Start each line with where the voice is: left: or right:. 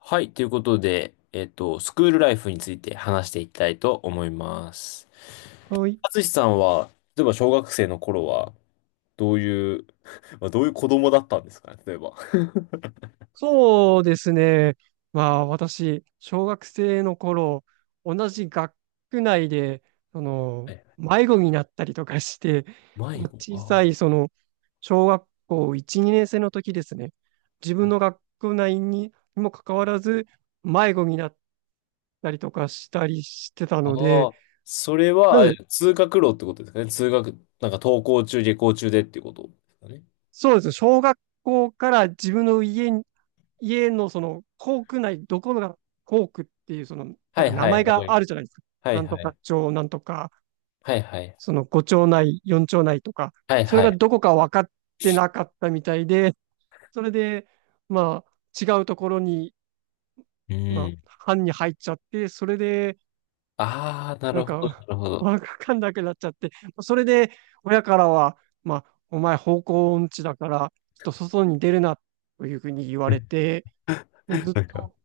left: はい、ということで、スクールライフについて話していきたいと思います。
right: はい。
left: 淳さんは、例えば小学生の頃は、どういう、まあ、どういう子供だったんですかね、例えば。
right: そうですね。まあ私、小学生の頃、同じ学区内で、その、
left: え、
right: 迷子になったりとかして、
left: 迷子、
right: 小さ
left: あ
right: い、その、小学校1、2年生の時ですね。自分
left: ー
right: の学区内にもかかわらず、迷子になったりとかしたりしてた
left: あ
right: ので、
left: ー、それ
right: ま
left: は、あれ
right: ず、
left: 通学路ってことですかね。なんか登校中、下校中でっていうことですかね。
right: そうです。小学校から自分の家のその校区内、どこが校区っていう、その、なん
left: は
right: か
left: い
right: 名
left: は
right: 前
left: い、わか
right: が
left: り
right: あ
left: ま
right: る
left: す。
right: じゃないですか。
left: は
right: な
left: い
right: んと
left: は
right: か
left: い。
right: 町、なんとか、
left: はいはい。
right: その5町内、4町内とか、
left: はい
right: それ
left: は
right: が
left: い。
right: どこか分かってなかったみたいで、それで、まあ、違うところに、
left: う
right: まあ、
left: ん。
right: 班に入っちゃって、それで、
left: ああ、な
right: なん
left: るほど、
right: か、
left: なるほど。
right: わかんなくなっちゃって、それで、親からは、まあ、お前方向音痴だから、ちょっと外に出るな、というふうに言われて、ずっと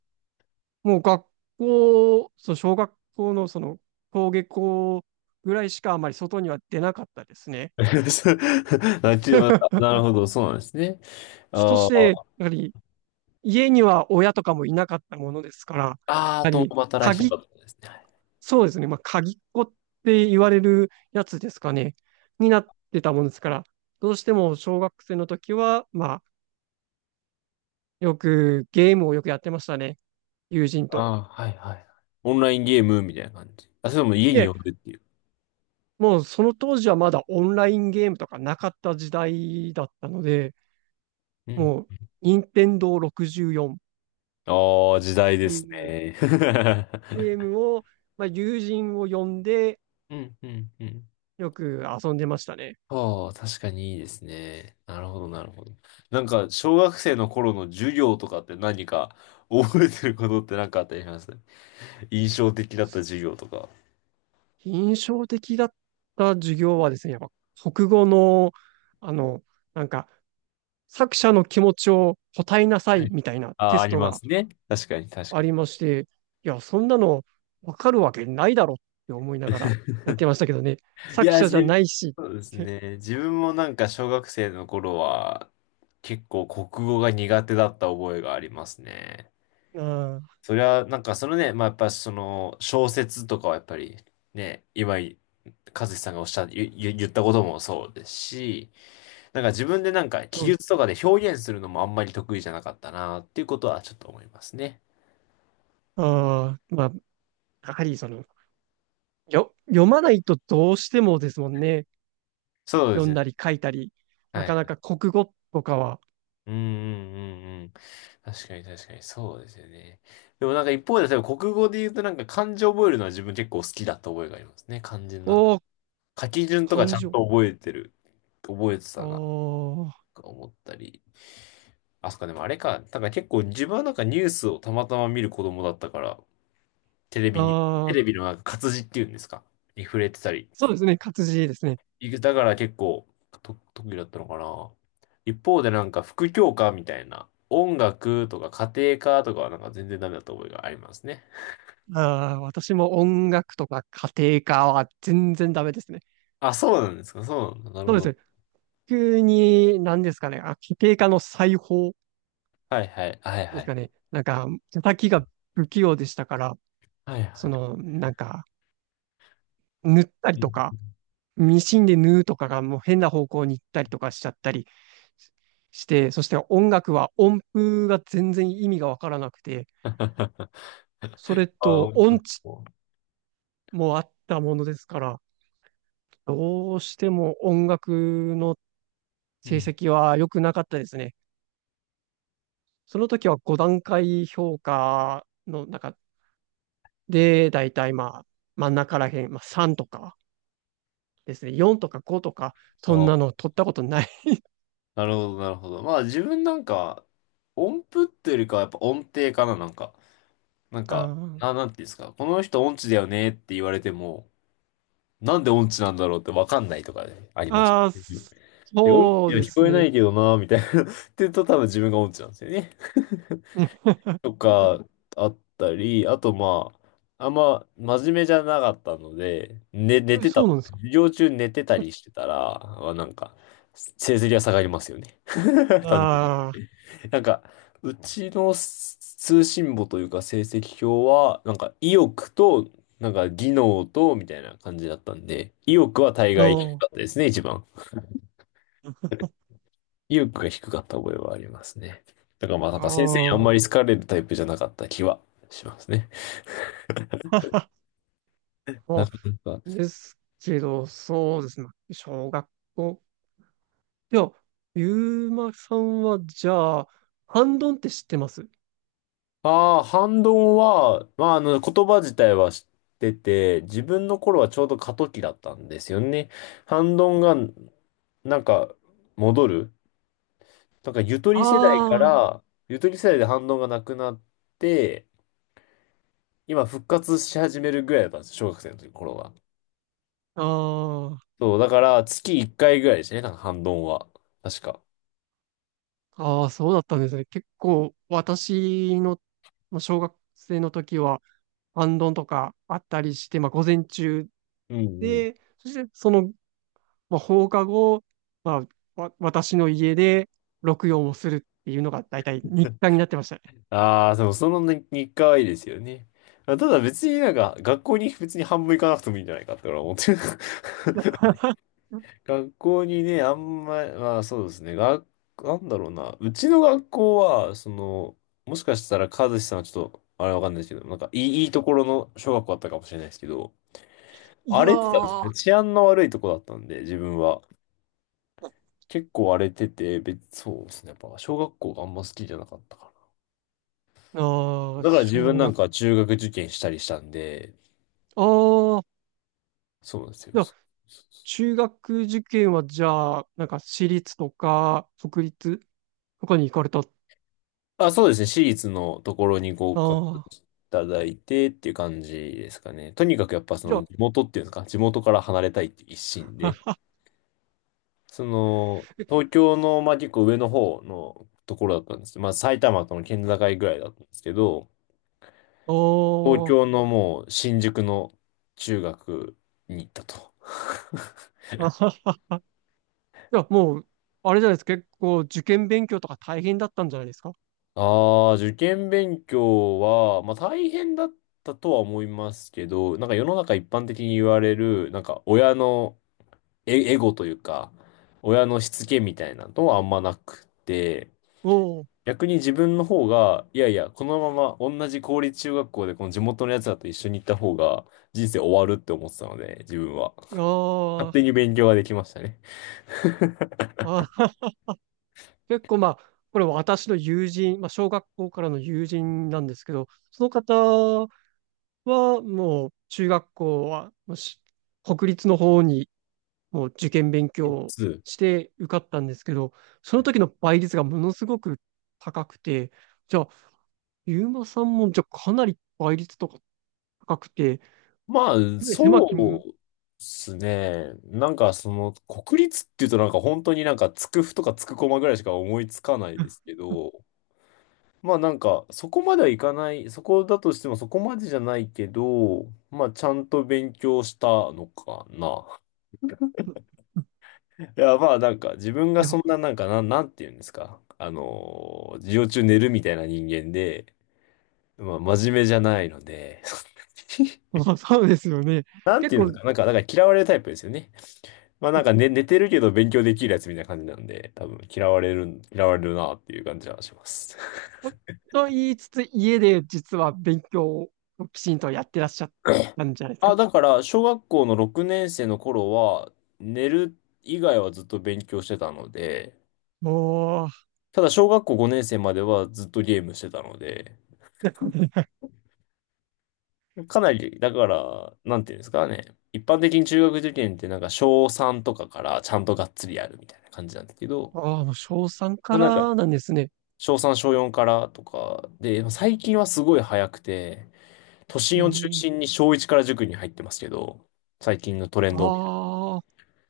right: もう学校、その小学校のその、登下校ぐらいしかあまり外には出なかったですね。
left: あちななるほど、そうなんですね。
right: そ
left: あ
right: して、
left: ー
right: やはり、家には親とかもいなかったものですから、や
left: あー、
right: は
left: 共
right: り、
left: 働きとか
right: 鍵、
left: だったんですね。
right: そうですね、まあ、鍵っ子って言われるやつですかね、になってたものですから、どうしても小学生の時は、まあ、よく、ゲームをよくやってましたね、友人と。
left: ああー、はいはい。オンラインゲームみたいな感じ。あ、それも家
right: い
left: に
right: え、
left: 呼んでっていう。
right: もうその当時はまだオンラインゲームとかなかった時代だったので、
left: うん。
right: もう、任天堂64っ
left: ああ、時代で
right: て
left: す
right: いう
left: ね。
right: ゲー ムを、まあ、友人を呼んで、
left: うん、うん、うん。
right: よく遊んでましたね。
left: ああ、確かにいいですね。なるほど、なるほど。なんか、小学生の頃の授業とかって何か覚えてることって何かあったりします。印象的だった授業とか。
right: 印象的だった授業はですね、やっぱ、国語の、あの、なんか、作者の気持ちを答えなさ
left: は
right: い
left: い。
right: みたいな
left: あ
right: テ
left: あ、あ
right: ス
left: り
right: ト
left: ま
right: が
left: すね。確かに、確か
right: あ
left: に。
right: りまして、いや、そんなのわかるわけないだろって思いながら やってましたけどね、
left: い
right: 作
left: や、
right: 者じゃないしっ
left: そうです
right: て、
left: ね。自分もなんか小学生の頃は結構国語が苦手だった覚えがありますね。
right: ああ、
left: それはなんかそのね、まあやっぱその小説とかはやっぱりね、和志さんがおっしゃ、言、言言ったこともそうですし、なんか自分でなんか記
right: そうで
left: 述と
right: す。
left: かで表現するのもあんまり得意じゃなかったなっていうことはちょっと思いますね。
right: ああ、まあ、やはりその、読まないとどうしてもですもんね。
left: そうで
right: 読
left: す
right: ん
left: ね。
right: だり書いたり。な
left: は
right: か
left: い。
right: なか国語とかは。
left: うんうんうんうん。確かに確かに、そうですよね。でもなんか一方で、例えば国語で言うとなんか漢字覚えるのは自分結構好きだった覚えがありますね。漢字のなんか
right: おー、
left: 書き順とかち
right: 漢
left: ゃ
right: 字
left: ん
right: を。
left: と覚えて
right: あ
left: たな、
right: ー、
left: とか思ったり。あ、そっか、でもあれか、なんか結構自分はなんかニュースをたまたま見る子供だったから、テレビに、
right: あ
left: テ
right: ー、
left: レビのなんか活字っていうんですか、に触れてたり
right: そうですね。活字ですね。
left: いくだから結構と特技だったのかな。一方でなんか副教科みたいな、音楽とか家庭科とかはなんか全然ダメだった覚えがありますね。
right: あー、私も音楽とか家庭科は全然ダメですね。
left: あ、そうなんですか、そうなんだ。なる
right: そ
left: ほ
right: うです
left: ど。
right: ね。急に、何ですかね。あ、家庭科の裁縫
left: はいはい、はいは
right: です
left: い。
right: かね。なんか、叩きが不器用でしたから、
left: はい
right: そ
left: は
right: の、なんか、塗ったりとか、
left: い。
right: ミシンで縫うとかがもう変な方向に行ったりとかしちゃったりして、そして音楽は音符が全然意味がわからなくて、それ
left: あ、
right: と
left: 音符。
right: 音痴もあったものですから、どうしても音楽の
left: う
right: 成
left: ん。
right: 績は良くなかったですね。その時は5段階評価の中で、だいたいまあ真ん中らへん、まあ3とかですね、4とか5とか、そんなの
left: あ、
right: 取ったことない。
left: なるほど、なるほど。まあ自分なんか、音符っていうよりかはやっぱ音程かな、なんか。なん
right: あ
left: か、
right: ー、
left: なんていうんですか。この人音痴だよねって言われても、なんで音痴なんだろうってわかんないとかね、ありました。
right: あ
left: うん。
right: ー、
left: で音痴
right: そう
left: には
right: で
left: 聞
right: す
left: こえな
right: ね。
left: いけどな、みたいな。って言うと多分自分が音痴なんですよね。
right: う
left: と
right: ん
left: か、あったり、あとまあ、あんま真面目じゃなかったので、ね、寝
right: え、
left: てた
right: そう
left: と
right: なんです
left: かね、
right: か。
left: 授業中寝てたりしてたら、まあ、なんか、成績が下がりますよね。単純に。
right: あ
left: なんか、うちの通信簿というか成績表は、なんか意欲と、なんか技能と、みたいな感じだったんで、意欲は大
right: あ、
left: 概低かっ
right: あ
left: たですね、一番。意欲が低かった覚えはありますね。だからまあなん
right: あ、
left: か先生にあんま
right: あ
left: り好かれるタイプじゃなかった気はしますね。
right: あ、
left: なん
right: そ
left: か、なん
right: う
left: か
right: ですけど、そうですね。小学校。いや、ゆうまさんは、じゃあ、ハンドンって知ってます？
left: ああ、反動は、まああの言葉自体は知ってて、自分の頃はちょうど過渡期だったんですよね。反動がなんか戻る。なんかゆとり世代か
right: あ
left: ら、ゆとり世代で反動がなくなって、今復活し始めるぐらいだったんです小学生の時頃は。
right: あ、ああ、
left: そう、だから月1回ぐらいですね、なんか反動は。確か。
right: ああ、そうだったんですね。結構、私の、まあ小学生の時は、アンドンとかあったりして、まあ、午前中
left: うん。
right: で、そして、そのまあ、放課後、まあ、私の家で録音をするっていうのが大体日課になってましたね。
left: ああ、でもその日日課はいいですよね。あ、ただ別になんか学校に別に半分行かなくてもいいんじゃないかって俺は思ってる。
right: うん、
left: 学校にね、あんま、まあそうですね。なんだろうな。うちの学校は、その、もしかしたら和志さんはちょっと、あれわかんないですけど、なんかいいところの小学校だったかもしれないですけど、
right: い
left: 荒
right: や
left: れてたんで
right: ー、
left: すね。治安の悪いとこだったんで、自分は。結構荒れてて、そうですね。やっぱ小学校があんま好きじゃなかったか
right: あ
left: な。
right: あ、
left: だから自分なんか中学受験したりしたんで、
right: ああ、
left: そうなんですよ。
right: じゃあ
left: そうそうそう。
right: 中学受験はじゃあ、なんか私立とか、国立とかに行かれた。あ
left: あ、そうですね。私立のところに合格
right: あ、
left: いただいてっていう感じですかね。とにかくやっぱそ
right: じゃ
left: の
right: あ、
left: 地元っていうんですか、地元から離れたいっていう一心で、
right: あ、
left: その、
right: え、
left: 東京の、まあ、結構上の方のところだったんですけど、まあ、埼玉との県境ぐらいだったんですけど、
right: あ
left: 東
right: あ、
left: 京のもう新宿の中学に行ったと。
right: あは じゃあもう、あれじゃないですか、結構受験勉強とか大変だったんじゃないですか？
left: ああ、受験勉強は、まあ大変だったとは思いますけど、なんか世の中一般的に言われる、なんか親のエゴというか、親のしつけみたいなのはあんまなくて、
right: お
left: 逆に自分の方が、いやいや、このまま同じ公立中学校でこの地元のやつらと一緒に行った方が人生終わるって思ってたので、自分は。勝
right: お、
left: 手
right: あ
left: に勉強ができましたね。
right: あ、あ、結構まあ、これ私の友人、まあ、小学校からの友人なんですけど、その方はもう中学校はもう国立の方にもう受験勉強
left: い
right: を
left: つ
right: して受かったんですけど、その時の倍率がものすごく高くて、じゃあ、ゆうまさんもじゃあかなり倍率とか高くて、か
left: まあ、
right: なり狭き
left: そ
right: 門、
left: うですね。なんかその、国立っていうとなんか本当になんかつくふとかつくこまぐらいしか思いつかないですけど、まあなんかそこまではいかない、そこだとしてもそこまでじゃないけど、まあちゃんと勉強したのかな。いやまあなんか自分
right: い
left: が
right: や、
left: そんななんかなんて言うんですか。授業中寝るみたいな人間で、まあ真面目じゃないので、
right: まあそうですよね。
left: なん
right: 結
left: て言うんで
right: 構
left: すか。なんか、だから嫌われるタイプですよね。まあなんか寝てるけど勉強できるやつみたいな感じなんで、多分嫌われるなっていう感じはします。
right: と言いつつ、家で実は勉強をきちんとやってらっしゃったんじゃないです
left: あ、
right: か？
left: だから小学校の6年生の頃は寝る以外はずっと勉強してたので、
right: おー。
left: ただ小学校5年生まではずっとゲームしてたので、かなり、だから、なんていうんですかね。一般的に中学受験ってなんか小3とかからちゃんとがっつりやるみたいな感じなんですけど、
right: ああ、もう小3
left: ま
right: か
left: あなんか
right: らなんですね。
left: 小3小4からとかで、最近はすごい早くて、都
right: へ
left: 心を中
right: え。
left: 心に小1から塾に入ってますけど、最近のトレンドを見る
right: ああ、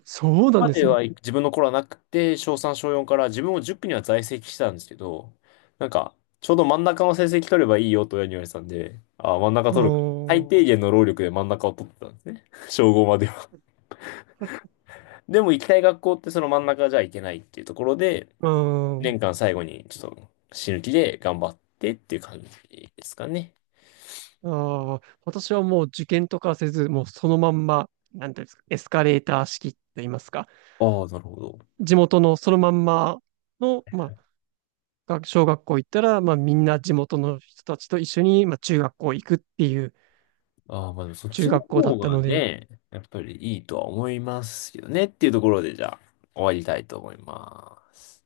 right: そうなん
left: ま
right: で
left: で
right: すね。
left: は自分の頃はなくて、小3、小4から自分も塾には在籍してたんですけど、なんか、ちょうど真ん中の成績取ればいいよと親に言われてたんで、ああ、真ん中
right: う
left: 取るか。
right: ーん。
left: 最
right: う
left: 低限の労力で真ん中を取ってたんですね。小5までは。でも行きたい学校ってその真ん中じゃいけないっていうところで、
right: ーん。
left: 年間最後にちょっと死ぬ気で頑張ってっていう感じですかね。
right: ああ、私はもう受験とかせず、もうそのまんま、なんていうんですか、エスカレーター式と言いますか、
left: ああ、なるほど。
right: 地元のそのまんまの、まあ、小学校行ったら、まあ、みんな地元の人たちと一緒に、まあ、中学校行くっていう
left: ああ、まあでもそっ
right: 中
left: ちの
right: 学校だ
left: 方
right: った
left: が
right: ので。
left: ね、やっぱりいいとは思いますよねっていうところで、じゃあ、終わりたいと思います。